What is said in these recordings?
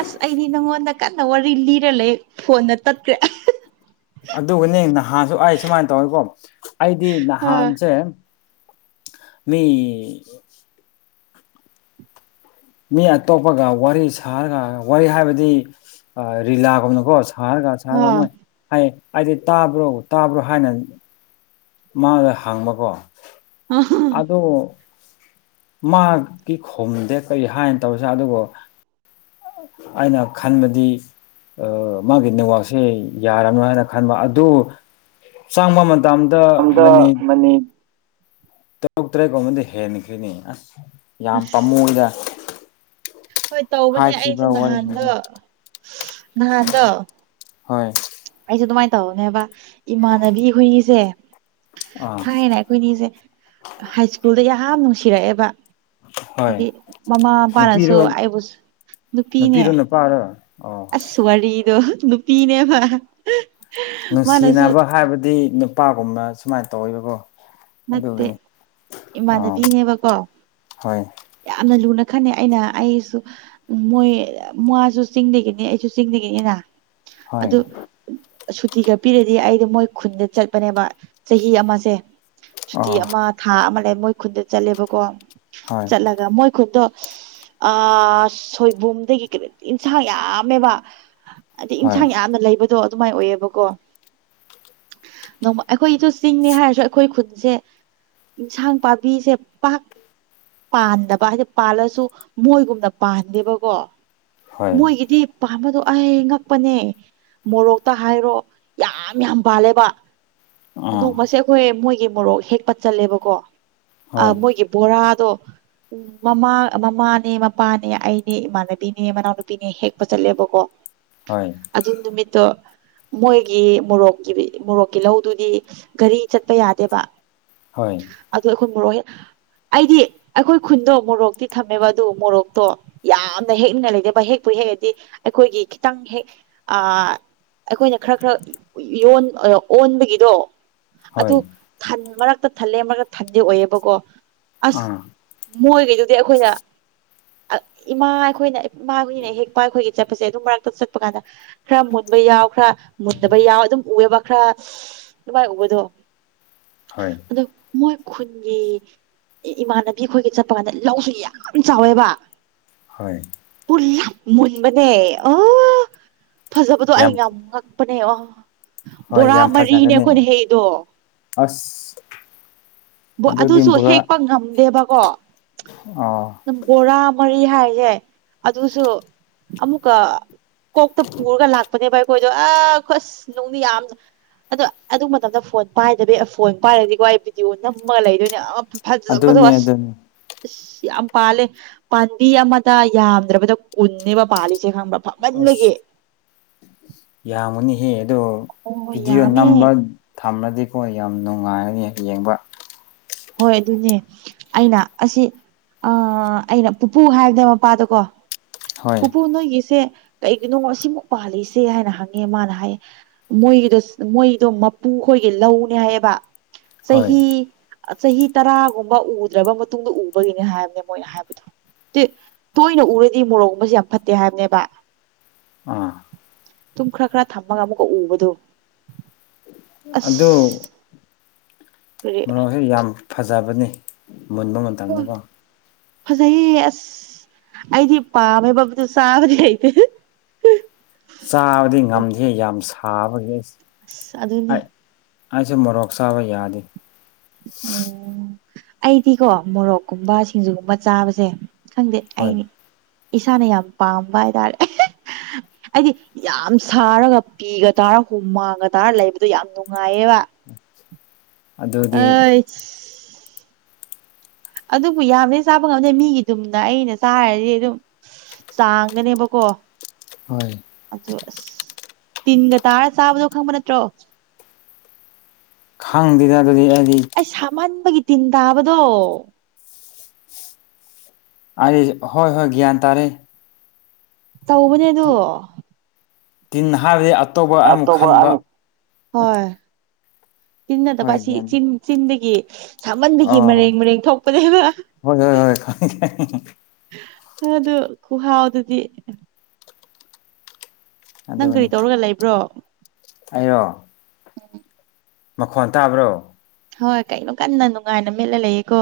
ꯑꯁ ꯑꯩꯗꯤ ꯅꯪꯉꯣꯟꯗ ꯀꯟꯅ ꯋꯥꯔꯤ ꯂꯤꯔ ꯂꯩ ꯐꯣꯟꯗ ꯇꯠꯈ꯭ꯔꯦ ꯑꯗꯨꯒꯅꯦ ꯅꯍꯥꯟꯁꯨ ꯑꯩ ꯁꯨꯃꯥꯏꯅ ꯇꯧꯋꯤꯀꯣ ꯑꯩꯗꯤ ꯅꯍꯥꯟꯁꯦ ꯃꯤ ꯃꯤ ꯑꯇꯣꯞꯄꯒ ꯋꯥꯔꯤ ꯁꯥꯔꯒ ꯋꯥꯔꯤ ꯍꯥꯏꯕꯗꯤ ꯔꯤꯂꯥꯒꯨꯝꯅꯀꯣ ꯁꯥꯔꯒ ꯑ ꯁꯥꯔꯒ ꯑꯃꯣꯏ ꯍꯥꯏꯌꯦ ꯑꯩꯗꯤ ꯇꯥꯕ꯭ꯔꯣ ꯇꯥꯕ꯭ꯔꯣ ꯍꯥꯏꯅ ꯃꯥꯗ ꯍꯪꯕꯀꯣ ꯑ ꯑꯗꯨꯗ ꯃꯥꯒꯤ ꯈꯣꯝꯗꯦ ꯀꯔꯤ ꯍꯥꯏꯅ ꯇꯧꯔꯤꯁꯦ ꯑꯗꯨꯕꯨ ꯑꯩꯅ ꯈꯟꯕꯗꯤ ꯃꯥꯒꯤ ꯅꯋꯥꯛꯁꯦ ꯌꯥꯔꯅꯣ ꯍꯥꯏꯅ ꯈꯟꯕ ꯑꯗꯨ ꯆꯥꯡ ꯃꯃ ꯝꯗ ꯃꯅꯤ ꯇꯔꯨꯛ ꯇꯔꯦꯠꯀꯨꯝꯕꯗꯤ ꯍꯦꯟꯈ꯭ꯅꯤ ꯑꯁ ꯌꯥꯝ ꯄꯥꯝꯃꯨꯗ ꯍꯣꯏ ꯇꯧꯕꯅꯦ ꯑꯩꯁꯨ ꯅꯍꯥꯟꯗ ꯋꯥꯔꯤꯁꯤꯡꯗꯣ ꯅꯍꯥꯟꯗ ꯍꯣꯏ ꯑꯩꯁꯦ ꯑꯗꯨꯃꯥꯏꯅ ꯇꯧꯅꯦꯕ ꯏꯃꯥꯟꯅꯕꯤ ꯑꯩꯈꯣꯏꯅꯤꯁꯦ ꯑꯥ ꯊꯥꯏꯅ ꯑꯩꯈꯣꯏꯅꯤꯁꯦ ꯍꯥꯏ ꯁ꯭ꯀꯨꯜꯗ ꯌꯥꯝ ꯅꯨꯡꯁꯤꯔꯛꯑꯦꯕ ꯍꯣꯏ ꯍꯥꯏꯗꯤ ꯃꯃꯥ ꯃꯄꯥꯅꯁꯨ ꯅꯨꯄꯤꯔꯣ ꯑꯩꯕꯨꯁꯨ ꯅꯨꯄꯤꯅꯦ ꯅꯨꯄꯤꯔꯣ ꯅꯨꯄꯥꯔꯣ ꯑꯣ ꯑꯁ ꯋꯥꯔꯤꯗꯣ ꯅꯨꯄꯤꯅꯦꯕ ꯃꯥꯅꯁꯨ ꯅꯨꯡꯁꯤꯅꯕ ꯍꯥꯏꯕꯗꯤ ꯅꯨꯄꯥꯒꯨꯝꯕ ꯁꯨꯃꯥꯏꯅ ꯇꯧꯋꯕꯀꯣ ꯅꯠꯇꯦ ꯑꯥ ꯏꯃꯥꯟꯅꯕꯤꯅꯦꯕꯀꯣ ꯍꯣꯏ ꯌꯥꯝꯅ ꯂꯨꯅ ꯈꯅꯩ ꯑꯩꯅ ꯑꯩꯁꯨ ꯃꯣꯏ ꯃꯥꯁꯨ ꯆꯤꯡꯗꯒꯤꯅꯤ ꯑꯩꯁꯨ ꯆꯤꯡꯗꯒꯤꯅꯤꯅ ꯍꯣꯏ ꯑꯗ ꯁꯨꯇꯤꯒ ꯄꯤꯔꯗꯤ ꯑꯩꯗꯤ ꯃꯣꯏ ꯈꯨꯟꯗ ꯆꯠꯄꯅꯦꯕ ꯆꯍꯤ ꯑꯃꯁꯦ ꯁꯨꯇꯤ ꯑꯥ ꯑꯃ ꯊꯥ ꯑꯃ ꯂꯩ ꯃꯣꯏ ꯈꯨꯟꯗ ꯆꯠꯂꯦꯕꯀꯣ ꯍꯣꯏ ꯆꯠꯂꯒ ꯃꯣꯏ ꯈꯨꯟꯗꯣ ꯑ ꯁꯣꯏꯕꯨꯝꯗꯒꯤ ꯀꯩꯅꯣ ꯏꯟꯁꯥꯡ ꯌꯥꯝꯃꯦꯕ ꯑꯗꯩ ꯍꯣꯏ ꯏꯟꯁꯥꯡ ꯌꯥꯝꯅ ꯂꯩꯕ ꯑꯣ ꯑꯗꯨꯃꯥꯏꯅ ꯑꯣꯏꯌꯦꯕꯀꯣ ꯅꯣꯡꯃ ꯑꯩꯈꯣꯏꯁꯨ ꯆꯤꯡꯅꯤ ꯍꯥꯏꯔꯁꯨ ꯑꯩꯈꯣꯏ ꯁꯦ ꯏꯟꯁꯥꯡ ꯄꯥꯝꯕꯤꯁꯦ ꯄꯥꯛ ꯄꯥꯟꯗꯕ ꯍꯥꯏꯗꯤ ꯄꯥꯜꯂꯁꯨ ꯃꯣꯏꯒꯨꯝꯅ ꯄꯥꯟꯗꯦꯕꯀꯣ ꯍꯣꯏ ꯃꯣꯏꯒꯤꯗꯤ ꯄꯥꯝꯕꯗꯣ ꯑꯩ ꯉꯛꯄꯅꯦ ꯃꯣꯔꯣꯛꯇ ꯍꯥꯏꯔꯣ ꯌꯥꯝ ꯌꯥꯝ ꯕꯥꯜꯂꯦꯕ ꯑꯥ ꯅꯣꯡꯃꯁꯦ ꯑꯩꯈꯣꯏ ꯃꯣꯏꯒꯤ ꯃꯣꯔꯣꯛ ꯍꯦꯛ ꯄꯠꯆꯜꯂꯦꯕꯀꯣ ꯍꯣꯏ ꯃꯣꯏꯒꯤ ꯕꯣꯔꯥ ꯇ ꯎꯝ ꯃꯃꯥ ꯃꯃꯥꯅꯦ ꯃꯄꯥꯅꯦ ꯑꯩꯅꯦ ꯏꯃꯥꯟꯅꯕꯤꯅꯦ ꯃꯅꯥꯎꯅꯨꯄꯤꯅꯦ ꯍꯦꯛꯄ ꯆꯠꯂꯦꯕꯀꯣ ꯍꯣꯏ ꯑꯗꯨ ꯅꯨꯃꯤꯠꯇꯣ ꯃꯣꯏꯒꯤ ꯃꯣꯔꯣꯛꯀꯤ ꯃꯣꯔꯣꯛꯀꯤ ꯂꯧꯗꯨꯗꯤ ꯒꯥꯔꯤ ꯆꯠꯄ ꯌꯥꯗꯦꯕ ꯍꯣꯏ ꯄꯨꯣꯍꯤꯜ ꯑꯩꯗꯤ ꯑꯩꯈꯣꯏ ꯈꯨꯟꯗꯣ ꯃꯣꯔꯣꯛꯇꯤ ꯊꯝꯃꯦꯕ ꯑꯗꯨ ꯃꯣꯔꯣꯛꯇꯣ ꯌꯥꯝꯅ ꯍꯦꯛꯅꯤꯡꯉꯥꯏ ꯂꯩꯇꯕ ꯍꯦꯛꯄ ꯍꯦꯛꯗꯤ ꯑꯩꯈꯣꯏꯒꯤ ꯈꯤꯇꯪ ꯍꯦꯛ ꯑ ꯑꯩꯈꯣꯏꯅ ꯈꯔ ꯈꯔ ꯌ ꯑꯣꯟꯕꯒꯤꯗꯣ ꯑꯗꯨ ꯍꯣꯏ ꯊꯟ ꯃꯔꯛꯇ ꯊꯜꯂꯦ ꯃꯔꯛꯇ ꯊꯟꯗꯤ ꯑꯣꯏꯑꯕꯀꯣ ꯑꯁ ꯑꯥ ꯃꯣꯏꯈꯩꯗꯨꯗꯤ ꯑꯩꯈꯣꯏꯅ ꯏꯃꯥ ꯑꯩꯈꯣꯏꯅ ꯃꯥꯥꯡꯏꯅꯦ ꯍꯦꯛ ꯄꯥꯏꯈꯣꯏꯒꯦ ꯆꯠꯄꯁꯦ ꯑꯗꯨꯝ ꯃꯔꯛꯇ ꯆꯠꯄ ꯀꯥꯟꯗ ꯈꯔ ꯃꯨꯟꯕ ꯌꯥꯎ ꯈꯔ ꯃꯨꯟꯅꯕ ꯌꯥꯎ ꯑꯗꯨꯝ ꯎꯑꯕ ꯈꯔ ꯚꯥꯏꯕꯗꯣ ꯍ ꯑꯗꯣ ꯃꯣꯏ ꯈꯨꯟꯒꯤ ꯑꯦ ꯏꯃꯥꯟꯅꯕꯤ ꯑꯩꯈꯣꯏꯒꯤ ꯆꯠꯄ ꯀꯥꯟꯗ ꯂꯧꯁꯨ ꯌꯥꯝ ꯆꯥꯎꯋꯦꯕ ꯍꯣꯏ ꯌꯥꯝ ꯃꯨꯟꯕꯅꯦ ꯑꯣ ꯐꯖꯕꯗꯣ ꯑꯩ ꯌꯥꯝ ꯉꯛꯄꯅꯦ ꯑꯣ ꯍꯣꯏ ꯕꯣꯔꯥ ꯌꯥꯝ ꯃꯔꯤꯅꯦ ꯐꯖꯒꯅꯤ ꯑꯩꯈꯣꯏꯅ ꯍꯩꯗꯣ ꯑꯁ ꯑꯗꯨꯗꯤ ꯑꯗꯨꯁꯨ ꯕꯣꯔꯥ ꯍꯦꯛꯄ ꯉꯝꯗꯦꯕꯀꯣ ꯑꯥ ꯑꯗꯨꯝ ꯕꯣꯔꯥ ꯃꯔꯤ ꯍꯥꯏꯔꯤꯁꯦ ꯑꯗꯨꯁꯨ ꯑꯃꯨꯛꯀ ꯀꯣꯛꯇ ꯄꯨꯔꯒ ꯂꯥꯛꯄꯅꯦꯕ ꯈꯣꯏꯗꯣ ꯑ ꯈꯁ ꯅꯨꯡꯗꯤ ꯌꯥꯝꯗꯣ ꯑꯗꯣ ꯑꯗꯨ ꯃꯇꯝꯗ ꯐꯣꯟ ꯄꯥꯏꯗꯕꯤ ꯐꯣꯟ ꯄꯥꯏꯔꯗꯤꯀ ꯑꯩ ꯚꯗꯤꯑꯣ ꯅ ꯨꯝꯃ ꯂꯩꯗꯣꯏꯅꯦ ꯐꯖꯕꯗꯣ ꯑꯗꯨꯅꯦ ꯑꯁꯁ ꯑꯗꯨꯅꯤ ꯌꯥꯝ ꯄꯥꯜꯂꯦ ꯄꯥꯝꯕꯤ ꯑꯃꯗ ꯌꯥꯝꯗ꯭ꯔꯕꯗ ꯀꯨꯟꯅꯦꯕ ꯄꯥꯜꯂꯤꯁꯦ ꯈꯪꯕ꯭ꯔ ꯑꯁ ꯌꯥ ꯃꯅꯤ ꯍ ꯑꯗꯣ ꯍꯣꯏ ꯍꯣꯏ ꯚꯤꯗꯤꯑꯣ ꯌꯥꯝꯃꯦ ꯅꯝꯕ ꯊꯝꯃꯗꯤꯀꯣ ꯌꯥꯝ ꯅꯨꯡꯉꯥꯏꯔꯅꯤ ꯌꯦꯡꯕ ꯍꯣꯏ ꯑꯗꯨꯅꯦ ꯑꯩꯅ ꯑꯁꯤ ꯑ ꯑꯩꯅ ꯄꯨꯄꯨ ꯍꯥꯏꯕꯅꯦ ꯃꯄꯥꯗꯀꯣ ꯍꯣꯏ ꯄꯨꯄꯨ ꯅꯣꯏꯒꯤꯁꯦ ꯀꯩꯒꯤꯅꯣ ꯑꯁꯤꯃꯨꯛ ꯄꯥꯜꯂꯤꯛꯏꯁꯦ ꯍꯥꯏꯅ ꯍꯪꯉꯦ ꯃꯥꯅ ꯍꯥꯏꯌꯦ ꯃꯣꯏꯒꯤꯗꯣ ꯃꯣꯏꯗꯣ ꯃꯄꯨ ꯑꯩꯈꯣꯏꯒꯤ ꯂꯧꯅꯦ ꯍꯥꯏꯌꯦꯕ ꯍꯣꯏ ꯆꯍꯤ ꯆꯍꯤ ꯇꯔꯥꯒꯨꯝꯕ ꯎꯗ꯭ꯔꯕ ꯃꯇꯨꯡꯗ ꯎꯕꯒꯤꯅꯤ ꯍꯥꯏꯕꯅꯦ ꯃꯣꯏꯅ ꯍꯥꯏꯕꯗꯣ ꯇꯣꯏꯅ ꯎꯔꯗꯤ ꯃꯣꯔꯣꯛꯒꯨꯝꯕꯕꯁꯤꯦ ꯌꯥꯝ ꯐꯠꯇꯦ ꯍꯥꯏꯕꯅꯦꯕ ꯑꯥ ꯇꯨꯝ ꯈꯔ ꯈꯔ ꯊꯝꯃꯒ ꯑꯃꯨꯛꯀ ꯎꯕꯗꯣ ꯑꯁ ꯑꯗꯨ ꯀꯔꯤ ꯃꯔꯣꯛꯁꯦ ꯌꯥꯝ ꯐꯖꯕꯅꯤ ꯃꯨꯟꯕ ꯃꯇꯝꯗꯀꯣ ꯐꯖꯩꯌꯦ ꯑꯁ ꯑꯩꯗꯤ ꯄꯥꯝꯃꯦ ꯕꯕꯗꯨ ꯆꯥꯕꯗꯤ ꯍꯇꯦ ꯆꯥꯕꯗꯤ ꯉꯝꯗꯦ ꯌꯥꯝ ꯁꯥꯕꯒꯤ ꯑꯁ ꯑꯗꯨꯅꯦ ꯑꯩꯁꯦ ꯃꯣꯔꯣꯛ ꯆꯥꯕ ꯌꯥꯗꯦ ꯑꯣ ꯑꯩꯗꯤꯀꯣ ꯃꯣꯔꯣꯛꯀꯨꯝꯕ ꯁꯤꯡꯖꯨꯒꯨꯝꯕ ꯆꯥꯕꯁꯦ ꯈꯪꯗꯦ ꯍꯣꯏ ꯑꯩꯅꯤ ꯏꯁꯥꯅ ꯌꯥꯝ ꯄꯥꯝꯕ ꯍꯥꯏꯇꯥꯔꯦ ꯍꯥꯏꯗꯤ ꯌꯥꯝ ꯁꯥꯔꯒ ꯄꯤꯒ ꯇꯥꯔ ꯍꯨ ꯃꯥꯡꯒ ꯇꯥꯔ ꯂꯩꯕꯗꯣ ꯌꯥꯝ ꯅꯨꯡꯉꯥꯏ ꯑꯕ ꯍ ꯑꯗꯨꯗꯤ ꯑꯗꯨꯕꯨ ꯌꯥꯝꯗꯤ ꯆꯥꯕ ꯉꯝꯗꯦ ꯃꯤꯒꯤꯗꯨꯝꯅ ꯑꯩꯅ ꯆꯥꯔꯗꯤ ꯑꯗꯨꯝ ꯆꯥꯡꯒꯅꯦꯕꯀꯣ ꯍꯣꯏ ꯑ ꯇꯤꯟꯒ ꯇꯥꯔ ꯆꯥꯕꯗꯣ ꯈꯪꯕ ꯅꯠꯇ꯭ꯔꯣ ꯈꯥꯡꯗꯗ ꯑꯩ ꯁꯥꯝꯍꯟꯕꯒꯤ ꯇꯤꯟ ꯇꯥꯕꯗꯣ ꯑ ꯍꯣꯏ ꯍꯣꯏ ꯒ꯭ꯌꯥꯟ ꯇꯥꯔꯦ ꯇꯧꯕꯅꯦꯗꯣ ꯇꯤꯟ ꯍꯥꯏꯕꯗꯤ ꯑꯇꯣꯞꯄ ꯑꯃꯨꯛ ꯈꯟꯕ ꯑꯃꯨꯛ ꯆꯤꯟꯅꯗꯕ ꯍꯣꯏ ꯑꯁꯤ ꯒ꯭ꯌꯥꯟ ꯆ ꯆꯤꯟꯗꯒꯤ ꯁꯥꯃꯟꯒꯤ ꯑꯣ ꯃꯔꯦꯡ ꯃꯔꯦꯡ ꯊꯣꯛꯄꯅꯦꯕ ꯍꯣꯏ ꯍꯣꯏ ꯍꯣꯏ ꯈꯪꯉꯦ ꯈꯪꯉꯦ ꯑ ꯑꯗꯨ ꯈꯨꯨꯍꯥꯥꯎ ꯑꯗꯨꯗꯤ ꯅꯪ ꯀꯔꯤ ꯇꯧꯔꯒ ꯂꯩꯕ꯭ꯔꯣ ꯑꯣ ꯎꯝ ꯃꯈꯣꯟ ꯇꯥꯕ꯭ꯔꯣ ꯍꯣꯏ ꯀꯩꯅꯣ ꯀꯟꯅ ꯅꯨꯡꯉꯥꯏꯅ ꯃꯦꯠꯂ ꯂꯩꯌꯦꯀꯣ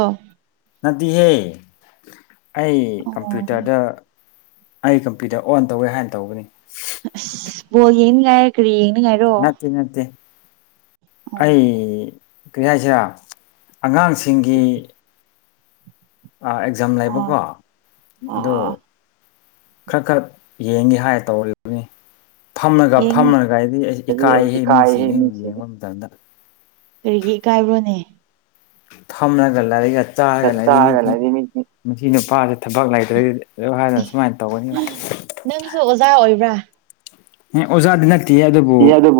ꯅꯗꯤꯍꯦ ꯑꯩ ꯑꯣ ꯀꯝꯄ꯭ꯌꯨꯇꯔꯗ ꯑꯩ ꯀꯝꯄ꯭ꯌꯨꯇꯔ ꯑꯣꯟ ꯇꯧꯋꯦ ꯍꯥꯏꯅ ꯇꯧꯕꯅꯤ ꯑ ꯣꯟ ꯥꯏ ꯀꯔꯤꯟ ꯅꯠꯇꯦ ꯅꯠꯇꯦ ꯑꯣ ꯑꯩ ꯀꯔꯤ ꯍꯥꯏꯁꯤꯦ ꯑꯉꯥꯡꯁꯤꯡꯒꯤ ꯑꯦꯛꯖꯥꯝ ꯑꯣ ꯂꯩꯕꯀꯣ ꯑꯣ ꯑꯗꯣ ꯑꯣ ꯈꯔ ꯈꯔ ꯌꯦꯡꯒꯦ ꯍꯥꯏꯔ ꯇꯧꯕꯅꯤ ꯐꯝꯃꯒ ꯌꯦꯡꯉꯣ ꯐꯝꯃꯒ ꯑꯩꯗꯤ ꯑꯩꯁ ꯗꯤ ꯑꯩ ꯏꯀꯥꯏꯍꯦ ꯃꯤꯁꯤꯡꯤꯡꯍꯦ ꯃꯤꯁꯤꯡꯁꯦ ꯌꯦꯡꯕ ꯃꯇꯝꯗ ꯀꯔꯤꯒꯤ ꯏꯀꯥꯏꯕ꯭ꯔꯣꯅꯦ ꯊꯃꯅ ꯀꯂꯔꯤꯒ ꯆꯥ ꯆꯥꯛ ꯂ ꯃꯤ ꯆꯥꯔꯒ ꯂꯩꯔꯤ ꯃꯤꯗꯤ ꯅꯨꯁꯤ ꯅꯨꯄꯥꯁꯦ ꯊꯕꯛ ꯂꯩꯇ꯭ꯔꯗꯤ ꯍꯥꯏꯗꯅ ꯁꯨꯃꯥꯏꯅ ꯇꯧꯒꯅꯤ ꯅꯪꯁꯨ ꯑꯣꯖꯥ ꯑꯣꯏꯕ꯭ꯔꯥ ꯑꯦ ꯑꯣꯖꯥꯗꯤ ꯅꯠꯇꯦ ꯑꯗꯨꯕꯨ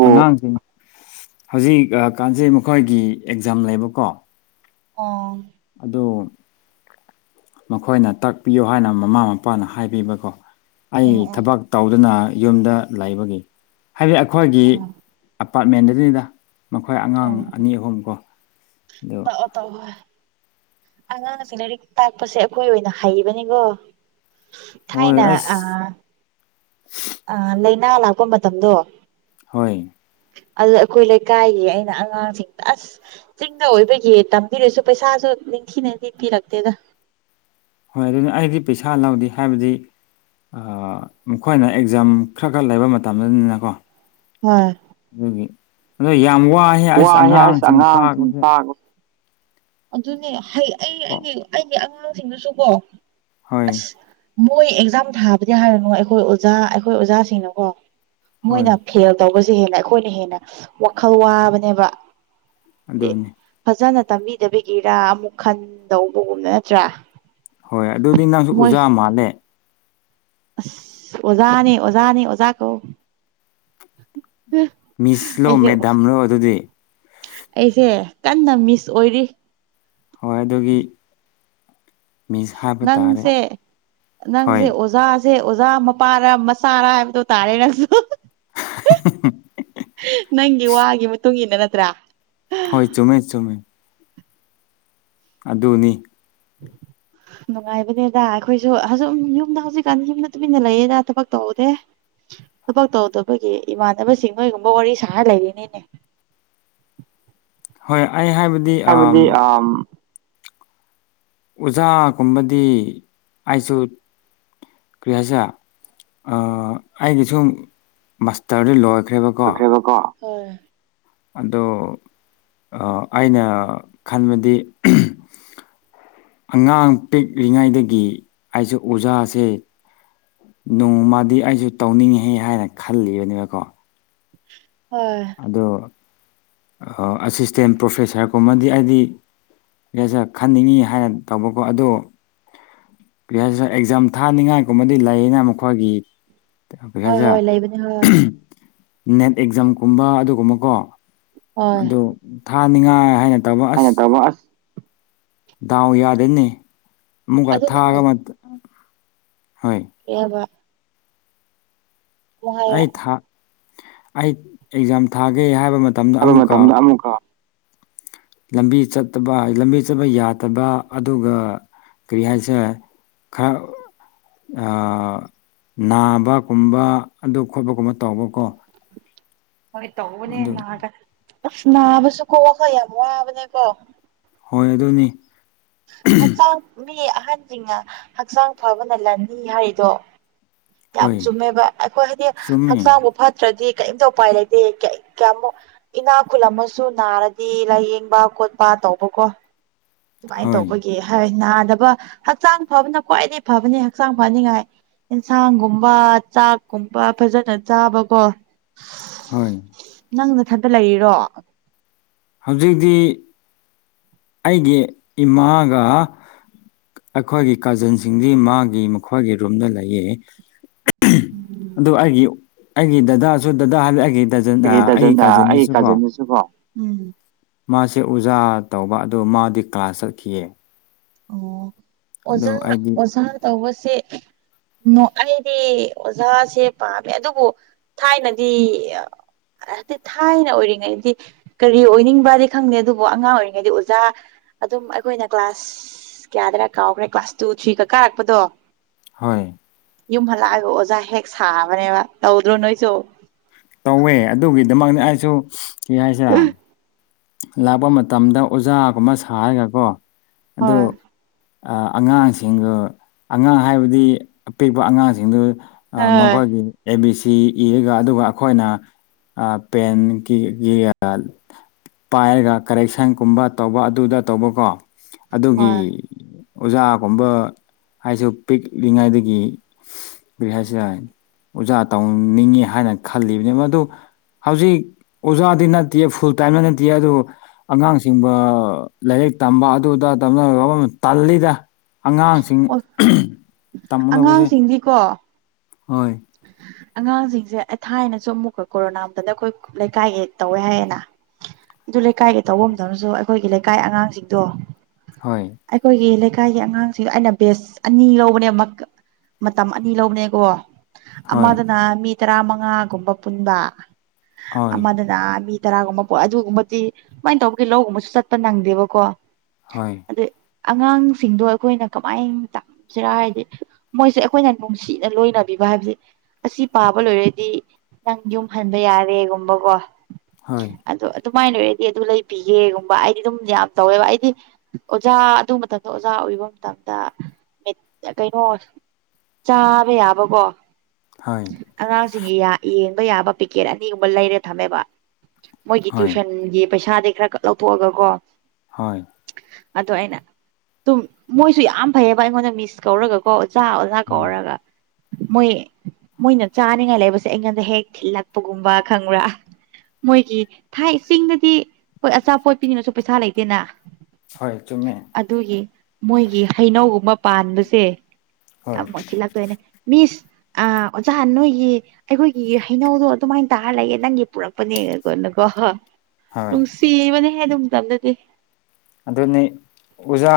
ꯑꯉꯥꯡꯁꯤꯡ ꯍꯧꯖꯤꯛ ꯀꯥꯟꯁꯤꯦ ꯃꯈꯣꯏꯒꯤ ꯑꯦꯛꯖꯥꯝ ꯂꯩꯕꯀꯣ ꯑ ꯑꯗꯨ ꯃꯈꯣꯏꯅ ꯇꯥꯛꯄꯤꯌꯣ ꯍꯥꯏꯅ ꯃꯃꯥ ꯃꯄꯥꯅ ꯍꯥꯏꯕꯤꯕꯀꯣ ꯑꯩ ꯎꯝ ꯎꯝ ꯊꯕꯛ ꯇꯧꯗꯨꯅ ꯌꯨꯝꯗ ꯂꯩꯕꯒꯤ ꯍꯥꯏꯕꯗꯤ ꯑꯩꯈꯣꯏꯒꯤ ꯎꯝ ꯑꯄꯥꯔꯠꯃꯦꯟꯗꯅꯤꯗ ꯃꯈꯣꯏ ꯑꯉꯥꯡ ꯑꯅꯤ ꯑꯍꯨꯝ ꯀꯣ ꯑꯗꯣ ꯇꯑꯣ ꯇꯧ ꯍꯣꯏ ꯑꯉꯥꯡꯁꯦ ꯂꯥꯏꯔꯤꯛ ꯇꯥꯛꯄꯁꯦ ꯑꯩꯈꯣꯏ ꯑꯣꯏꯅ ꯍꯩꯕꯅꯤꯀꯣ ꯍꯣꯏ ꯊꯥꯏꯅ ꯑꯁ ꯑꯥ ꯑꯥ ꯂꯥꯏꯅꯥ ꯂꯥꯛꯄ ꯃꯇꯝꯗꯣ ꯍꯣꯏ ꯑꯗꯨꯗ ꯑꯩꯈꯣꯏ ꯂꯩꯀꯥꯏꯒꯤ ꯑꯩꯅ ꯑꯉꯥꯡꯁꯤꯡꯗꯣ ꯑꯁ ꯑꯣꯏꯕꯒꯤ ꯇꯝꯕꯤꯔꯁꯨ ꯄꯩꯁꯥꯁꯨ ꯅꯤꯡꯊꯤꯅꯗꯤ ꯄꯤꯔꯛꯇꯦꯗ ꯍꯣꯏ ꯑꯗꯨꯅ ꯑꯩꯗꯤ ꯄꯩꯁꯥ ꯂꯧꯗꯦ ꯍꯥꯏꯕꯗꯤ ꯃꯈꯣꯏꯅ ꯑꯦꯛꯖꯥꯝ ꯈꯔ ꯈꯔ ꯂꯩꯕ ꯃꯇꯝꯅꯤꯅꯀꯣ ꯍꯣꯏ ꯑꯗꯨꯒꯤ ꯑꯗꯣ ꯌꯥꯝ ꯋꯥꯍꯦ ꯑꯁ ꯋꯥꯏꯍꯦ ꯑꯁ ꯑꯉꯥꯡꯁꯤꯡ ꯑꯉꯥꯡꯁꯤꯡ ꯇꯥꯛꯄꯁꯦ ꯇꯥꯛꯄ ꯑꯗꯨꯅꯦ ꯍ ꯑꯩ ꯑꯩꯒꯤ ꯑꯩꯒꯤ ꯑꯉꯥꯡꯁꯤꯡꯅꯁꯨꯀꯣ ꯍꯣꯏ ꯃꯣꯏ ꯑꯦꯛꯖꯥꯝ ꯊꯥꯕꯗꯤ ꯍꯥꯏꯔꯅꯨ ꯑꯩꯈꯣꯏ ꯑꯣꯖꯥ ꯑꯩꯈꯣꯏ ꯑꯣꯖꯥꯁꯤꯡꯅꯀꯣ ꯍꯣꯏ ꯃꯣꯏꯅ ꯐꯦꯜ ꯇꯧꯕꯁꯦ ꯍꯦꯟꯅ ꯑꯩꯈꯣꯏꯅ ꯍꯦꯟꯅ ꯋꯥꯈꯜ ꯋꯥꯕꯅꯦꯕ ꯑꯗꯨꯅꯤ ꯐꯖꯅ ꯇꯝꯕꯤꯗꯕꯤꯒꯤꯔꯥ ꯑꯃꯨꯛ ꯈꯟꯗꯧꯕꯒꯨꯝꯕ ꯅꯠꯇ꯭ꯔꯥ ꯍꯣꯏ ꯑꯗꯨꯗꯤ ꯅꯪꯁꯨ ꯃꯣꯏ ꯎꯖꯥ ꯃꯥꯜꯂꯦ ꯑꯁ ꯑꯣꯖꯥꯅꯤ ꯑꯣꯖꯥꯅꯤ ꯑꯣꯖꯥ ꯀꯧꯋꯣ ꯃꯤꯁꯂꯣ ꯃꯦꯗꯥꯝꯔꯣ ꯑꯗꯨꯗꯤ ꯑꯩꯁꯦ ꯀꯟꯅ ꯃꯤꯁ ꯑꯣꯏꯔꯤ ꯍꯣꯏ ꯑꯗꯨꯒꯤ ꯃꯤꯁ ꯍꯥꯏꯕ ꯇꯥꯔꯦ ꯅꯪꯁꯦ ꯍꯣꯏ ꯅꯪꯁꯦ ꯑꯣꯖ ꯁꯦ ꯑꯣꯖꯥ ꯃꯄꯥꯔ ꯃꯆꯥꯔ ꯍꯥꯏꯕꯗꯣ ꯇꯥꯔꯦ ꯅꯪꯁꯨ [unintelligible] ꯅꯪꯒꯤ ꯋꯥꯒꯤ ꯃꯇꯨꯡ ꯏꯟꯅ ꯅꯠꯇ꯭ꯔꯥ ꯍꯣꯏ ꯆꯨꯃꯦ ꯆꯨꯝꯃꯦ ꯑꯗꯨꯅꯤ ꯅꯨꯡꯉꯥꯏꯕꯅꯦꯗ ꯑꯩꯈꯣꯏꯁꯨ ꯑꯁꯨꯝ ꯌꯨꯝꯗ ꯍꯧꯖꯤꯛꯀꯥꯟ ꯌꯨꯝꯗ ꯇꯨꯃꯤꯟꯅ ꯂꯩꯌꯦꯗ ꯊꯕꯛ ꯇꯧꯗꯦ ꯊꯕꯛ ꯇꯧꯗꯕꯒꯤ ꯏꯃꯥꯟꯅꯕꯁꯤꯡ ꯅꯣꯏꯒꯨꯝꯕ ꯋꯥꯔꯤ ꯁꯥꯔ ꯂꯩꯔꯤꯅꯤꯅꯦ ꯍꯣꯏ ꯑꯩ ꯍꯥꯏꯕꯗꯤ ꯑꯝ ꯑꯣꯖꯥꯒꯨꯝꯕꯗꯤ ꯑꯩꯁꯨ ꯀꯔꯤꯍꯥꯏꯁꯤꯔꯥ ꯑꯩꯒꯤ ꯁꯨꯝ ꯃꯥꯁꯇꯔꯗꯤ ꯂꯣꯏ ꯈ꯭ꯔꯦꯕꯀꯣ ꯑꯣ ꯑꯗꯣ ꯑꯥ ꯑꯩꯅ ꯈꯟꯕꯗꯤ ꯑꯉꯥꯡ ꯄꯤꯛꯂꯤꯉꯩꯗꯒꯤ ꯑꯩꯁꯨ ꯑꯣꯖꯥꯁꯦ ꯅꯣꯡꯃꯗꯤ ꯑꯩꯁꯨ ꯇꯧꯅꯤꯡꯉꯦꯍꯦ ꯍꯥꯏꯅ ꯈꯜꯂꯤꯕꯅꯦꯕꯀꯣ ꯍꯣꯏ ꯑꯗꯣ ꯑꯁꯤꯁꯇꯦꯟ ꯄ꯭ꯔꯣꯐꯦꯁꯔꯀꯨꯝꯃꯗꯤ ꯍꯥꯏꯗꯤ ꯌꯥꯁ ꯈꯟꯅꯤꯡꯉꯤ ꯍꯥꯏꯅ ꯇꯧꯕꯀꯣ ꯑꯗꯣ ꯑꯦꯛꯖꯥꯝ ꯊꯥꯅꯤꯡꯉꯥꯏꯒꯨꯝꯕꯗꯤ ꯂꯩꯌꯦꯅ ꯃꯈꯣꯏꯒꯤ ꯍꯣꯏ ꯍꯣꯏ ꯂꯩꯕꯅꯤ ꯍꯣꯏ [unintelligible] ꯅꯦꯠ ꯑꯦꯛꯖꯥꯝꯒꯨꯝꯕ ꯑꯗꯨꯒꯨꯝꯕꯀꯣ ꯍꯣꯏ ꯑꯗꯨ ꯊꯥꯅꯤꯡꯉꯥꯏ ꯍꯥꯏꯅ ꯇꯧꯕ ꯑꯁ ꯇꯧꯕ ꯗꯥꯎ ꯌꯥꯗꯦꯅꯤ ꯑꯃꯨꯛꯀ ꯑꯗꯨ ꯊꯥꯒꯕ ꯀꯩꯑꯕ ꯋꯥ ꯍꯥꯏꯌꯣ ꯑꯩ ꯊꯥ ꯑꯩ ꯑꯦꯛꯖꯥꯝ ꯊꯥꯒꯦ ꯍꯥꯏꯕ ꯃꯇꯝꯗ ꯍꯥꯏꯕ ꯑꯃꯨꯛꯀ ꯃꯇꯝꯗ ꯑꯃꯨꯛꯀ ꯂꯝꯕꯤ ꯆꯠꯇꯕ ꯂꯝꯕꯤ ꯆꯠꯄ ꯌꯥꯗꯕ ꯑꯗꯨꯒ ꯀꯔꯤ ꯍꯥꯏꯁꯤꯔ ꯈꯥꯔꯥ ꯅꯥꯕꯒꯨꯝꯕ ꯑꯗꯨ ꯈꯣꯠꯄꯒꯨꯝꯕ ꯇꯧꯕꯀꯣ ꯍꯣꯏ ꯇꯧꯕꯅꯦ ꯑꯗꯨ ꯅꯥꯒ ꯑꯁ ꯅꯥꯕꯁꯨ ꯀꯣ ꯑꯃꯥ ꯌꯥꯝ ꯋꯥꯕꯅꯦꯀꯣ ꯍꯣꯏ ꯑꯗꯨꯅꯤ ꯍꯛꯆꯥꯡ ꯃꯤ ꯑꯍꯟꯁꯤꯡꯅ ꯍꯛꯆꯥꯡ ꯐꯕꯅ ꯂꯟꯅꯤ ꯍꯥꯏꯔꯤꯗꯣ ꯌꯥꯝ ꯍꯣꯏ ꯆꯨꯝꯃꯦꯕ ꯑꯩꯈꯣꯏ ꯍꯥꯏꯗꯤ ꯆꯨꯝꯃꯤ ꯍꯛꯆꯥꯡꯕꯨ ꯐꯠꯇ꯭ꯔꯗꯤ ꯀꯔꯤꯝꯇ ꯎꯄꯥꯏ ꯂꯩꯇꯦꯃꯨ ꯏꯅꯥ ꯈꯨꯜ ꯑꯃꯁꯨ ꯅꯥꯔꯗꯤ ꯂꯥꯏꯌꯦꯡꯕ ꯈꯣꯠꯄ ꯇꯧꯕꯀꯣ ꯑꯗꯨꯃꯥꯏꯅ ꯍꯣꯏ ꯇꯧꯕꯒꯤ ꯍꯥꯏ ꯅꯥꯗꯕ ꯍꯛꯆꯥꯡ ꯐꯕꯅ ꯈ꯭ꯋꯥꯏꯗꯒꯤ ꯐꯕꯅꯤ ꯍꯛꯆꯥꯡ ꯐꯅꯤꯉꯥꯏ ꯌꯦꯟꯁꯥꯡꯒꯨꯝꯕ ꯆꯥꯛꯀꯨꯝꯕ ꯐꯖꯅ ꯆꯥꯕꯀꯣ ꯍꯣꯏ ꯅꯪꯅ ꯊꯕ ꯂꯩꯔꯤꯔꯣ ꯍꯧꯖꯤꯛꯇꯤ ꯑꯩꯒꯤ ꯏꯃꯥꯒ ꯑꯩꯈꯣꯏꯒꯤ ꯀꯥꯖꯤꯟꯁꯤꯡꯗꯤ ꯃꯥꯒꯤ ꯃꯈꯣꯏꯒꯤ ꯔꯨꯝꯗ ꯂꯩꯌꯦ ꯎꯝ ꯑꯗꯨ ꯑꯩꯒꯤ ꯑꯩꯒꯤ ꯗꯗꯥꯁꯨ ꯗꯗꯥ ꯍꯥꯏꯕ ꯑꯩꯒꯤ ꯗꯖꯟ ꯑꯩ ꯑꯩꯒꯤ ꯗꯖꯟ ꯑꯩꯒꯤ ꯀꯥꯖꯤꯟꯗꯨꯁꯨ ꯀꯥꯖꯤꯟꯗꯨꯁꯨ ꯀꯣ ꯃꯥꯁꯦ ꯑꯣꯖꯥ ꯇꯧꯕ ꯑꯗꯨꯗ ꯃꯥꯗꯤ ꯀ꯭ꯂꯥꯁ ꯆꯠꯈꯤꯌꯦ ꯑꯣ ꯑꯗꯣ ꯑꯣꯖꯥ ꯑꯩꯗꯤ ꯑꯣꯖꯥ ꯇꯧꯕꯁꯦ ꯎ ꯑꯩꯗꯤ ꯑꯣꯖꯥꯁꯦ ꯄꯥꯝꯃꯦ ꯑꯗꯨꯕꯨ ꯊꯥꯏꯅꯗꯤ ꯍꯥꯏꯗꯤ ꯊꯥꯏꯅ ꯑꯣꯏꯔꯤꯉꯩꯗꯤ ꯀꯔꯤ ꯑꯣꯏꯅꯤꯡꯕꯗꯤ ꯈꯪꯗꯦ ꯑꯗꯨꯕꯨ ꯑꯉꯥꯡ ꯑꯣꯏꯔꯤꯉꯩꯗꯤ ꯑꯣꯖꯥ ꯑꯗꯨꯝ ꯑꯩꯈꯣꯏꯅ ꯀ꯭ꯂꯥꯁ ꯀꯌꯥꯗꯔ ꯀꯥꯎꯈ꯭ꯔꯦ ꯀ꯭ꯂꯥꯁ ꯇꯨ ꯊ꯭ꯔꯤꯒ ꯀꯥꯔꯛꯄꯗꯣ ꯍꯣꯏ ꯌꯨꯝ ꯍꯜꯂꯛꯑꯒ ꯑꯣꯖꯥ ꯍꯦꯛ ꯁꯥꯕꯅꯦꯕ ꯇꯧꯗ꯭ꯔꯣ ꯅꯣꯏꯁꯨ ꯇꯧꯋꯦ ꯑꯗꯨꯒꯤꯗꯃꯛꯅꯤ ꯑꯩꯁꯨ ꯀꯩ ꯍꯥꯏꯁꯤꯔꯥ ꯂꯥꯛꯄ ꯃꯇꯝꯗ ꯑꯣꯖꯥꯒꯨꯝꯕ ꯁꯥꯔꯒꯀꯣ ꯍꯣꯏ ꯑꯉꯥꯡꯁꯤꯡꯗꯣ ꯑꯉꯥꯡ ꯍꯥꯏꯕꯗꯤ ꯑꯄꯤꯛꯄ ꯑꯉꯥꯡꯁꯤꯡꯗꯣ ꯑ ꯍꯣꯏ ꯃꯒꯋꯥꯒꯤ ꯑꯦꯕꯤ ꯁꯤ ꯁꯤ ꯏꯔꯒ ꯑꯗꯨꯒ ꯑꯩꯈꯣꯏꯅ ꯑꯥ‌ ꯄꯦꯟꯒꯤ ꯄꯥꯏꯔꯒ ꯀꯔꯦꯛꯁꯟꯒꯨꯝꯕ ꯇꯧꯕ ꯑꯗꯨꯗ ꯇꯧꯕꯀꯣ ꯑꯗꯨꯒꯤ ꯍꯣꯏ ꯑꯣꯖꯥꯒꯨꯝꯕ ꯍꯥꯏꯁꯨ ꯄꯤꯛꯂꯤꯉꯩꯗꯒꯤ ꯀꯔꯤ ꯍꯥꯏꯁꯤꯔꯥ ꯑꯣꯖꯥ ꯇꯧꯅꯤꯡꯉꯤ ꯍꯥꯏꯅ ꯈꯜꯂꯤꯕꯅꯤ ꯃꯗꯨ ꯍꯧꯖꯤꯛ ꯑꯣꯖꯥꯗꯤ ꯅꯠꯇꯦ ꯐꯨꯜ ꯇꯥꯏꯝ ꯑꯗꯨ ꯑꯉꯥꯡꯁꯤꯡꯕ ꯂꯥꯏꯔꯤꯛ ꯇꯝꯕ ꯑꯗꯨꯗ ꯇꯝ ꯋꯥꯐꯝ ꯇꯜꯂꯤꯗ ꯑꯉꯥꯡꯁꯤꯡ ꯑꯣ ꯇꯝꯃꯗꯧꯕꯁꯦ ꯑꯉꯥꯡꯁꯤꯡꯗꯤꯀꯣ ꯍꫭꯏ ꯑꯉꯥꯡꯁꯤꯡꯁꯦ ꯑꯩ ꯊꯥꯏꯅꯁꯨ ꯑꯃꯨꯛꯀꯥ ꯀꯣꯔꯣꯅꯥ ꯑꯝꯇꯅ ꯑꯩꯈꯣꯏ ꯂꯩꯀꯥꯏꯒꯤ ꯇꯧꯋꯦ ꯍꯥꯏꯌꯦꯅ ꯑꯗꯨ ꯂꯩꯀꯥꯏꯒꯤ ꯇꯧꯕ ꯃꯇꯝꯗꯁꯨ ꯑꯩꯈꯣꯏꯒꯤ ꯂꯩꯀꯥꯏ ꯑꯉꯥꯡꯁꯤꯡꯗꯣ ꯍꯣꯏ ꯑꯩꯈꯣꯏꯒꯤ ꯂꯩ ꯂꯩꯀꯥꯏꯒꯤ ꯑꯉꯥꯡꯁꯤꯡ ꯑꯩꯅ ꯕꯦꯁ ꯑꯅꯤ ꯂꯧꯕꯅꯦ ꯃꯇꯝ ꯑꯅꯤ ꯂꯧꯕꯅꯦꯀꯣ ꯍꯣꯏ ꯑꯃꯗꯅ ꯃꯤ ꯇꯔꯥ ꯃꯉꯥꯒꯨꯝꯕ ꯄꯨꯟꯕ ꯍꯣꯏ ꯑꯃꯗꯅ ꯃꯤ ꯔꯥꯒꯨꯝꯕ ꯄꯣ ꯑꯗꯨꯒꯨꯝꯕꯗꯤ ꯁꯨꯃꯥꯏꯅ ꯇꯧꯕꯒꯤ ꯂꯧꯒꯨꯝꯕꯁꯨ ꯆꯠꯄ ꯅꯪꯗꯦꯕꯀꯣ ꯍꯣꯏ ꯑꯗ ꯑꯉꯥꯡꯁꯤꯡꯗꯣ ꯑꯩꯈꯣꯏꯅ ꯀꯃꯥꯏꯅ ꯇꯝꯁꯤꯔꯥ ꯍꯥꯏꯗꯤ ꯃꯣꯏꯁꯦ ꯑꯩꯈꯣꯏꯅ ꯅꯨꯡꯁꯤꯅ ꯂꯣꯏꯅ ꯄꯤꯕ ꯍꯥꯏꯕꯁꯦ ꯑꯁꯤ ꯄꯥꯕ ꯂꯣꯏꯔꯗꯤ ꯅꯪ ꯌꯨꯝ ꯍꯟꯕ ꯌꯥꯔꯦꯒꯨꯝꯕꯀꯣ ꯍꯣꯏ ꯑꯗꯣ ꯑꯗꯨꯃꯥꯏꯅ ꯑꯣꯏꯔꯗꯤ ꯑꯗꯨ ꯂꯩꯕꯤꯒꯦꯒꯨꯝꯕ ꯑꯩꯗꯤ ꯑꯗꯨꯝ ꯌꯥꯝ ꯇꯧꯋꯦꯕ ꯑꯩꯗꯤ ꯑꯣꯖꯥ ꯑꯗꯨ ꯃꯇꯝꯗ ꯑꯣꯖꯥ ꯑꫭꯏꯕ ꯃꯇꯝꯗ ꯀꯩꯅꯣ ꯆꯥꯕ ꯌꯥꯕ ꯀꯣ ꯍꯣꯏ ꯑꯉꯥꯡꯁꯤꯡꯒꯤ ꯌꯦꯡꯕ ꯌꯥꯕ ꯄꯤꯀꯦꯠ ꯑꯅꯤꯒꯨꯝꯕ ꯂꯩꯔꯥ ꯊꯝꯃꯦꯕ ꯃꯣꯏꯒꯤ ꯍꯣꯏ ꯇ꯭ꯨꯁꯟꯒꯤ ꯄꯩꯁꯥꯗꯒꯤ ꯈꯔ ꯈꯔ ꯂꯧꯊꯣꯛꯑꯒ ꯀꯣ ꯍꯣꯏ ꯑꯗꯨ ꯑꯩꯅ ꯑꯗꯨꯝ ꯃꯣꯏꯁꯨ ꯌꯥꯝ ꯐꯩꯌꯦꯕ ꯑꯩꯉꯣꯟꯗ ꯃꯤꯁ ꯀꯧꯔꯒꯀꯣ ꯑꯣꯖꯥ ꯑꯣꯖꯥ ꯍꯣꯏ ꯀꯧꯔꯒ ꯃꯣꯏ ꯃꯣꯏꯅ ꯆꯥꯅꯤꯡꯉꯥꯏ ꯂꯩꯕꯁꯦ ꯑꯩꯉꯣꯟꯗ ꯍꯦꯛ ꯊꯤꯜꯂꯛꯄꯒꯨꯝꯕ ꯈꯪꯕ꯭ꯔꯥ ꯃꯣꯏꯒꯤ ꯊꯥꯏ ꯏꯁꯤꯡꯗꯗꯤ ꯍꫭꯏ ꯑꯆꯥꯄꯣꯠ ꯄꯤꯅꯤꯡꯉꯁꯨ ꯄꯩꯁꯥ ꯂꯩꯇꯦꯅ ꯍꯣꯏ ꯆꯨꯝꯃꯦ ꯑꯗꯨꯒꯤ ꯃꯣꯏꯒꯤ ꯍꯩꯅꯧꯒꯨꯝꯕ ꯄꯥꯟꯕꯁꯦ ꯍꯣꯏ ꯑꯃꯨꯛ ꯊꯤꯟ ꯂꯛꯇꫭꯏꯅꯦ ꯏꯁ ꯑ ꯑꯣꯖꯥ ꯅꯣꯏꯒꯤ ꯑꯩꯈꯣꯏꯒꯤ ꯍꯩꯅꯧꯗꯣ ꯑꯗꯨꯃꯥꯏꯅ ꯇꯥꯔ ꯂꯩꯌ‌ꯦ ꯅꯪꯒꯤ ꯄꯨꯔꯛꯄꯅꯦ ꯀꯣ ꯍꯣꯏ ꯅꯨꯡꯁꯤꯕꯅꯦꯍꯦ ꯑꯗꯨꯝ ꯇꯝꯗꯗꯤ ꯑꯗꯨꯅꯤ ꯑꫭꯖꯥ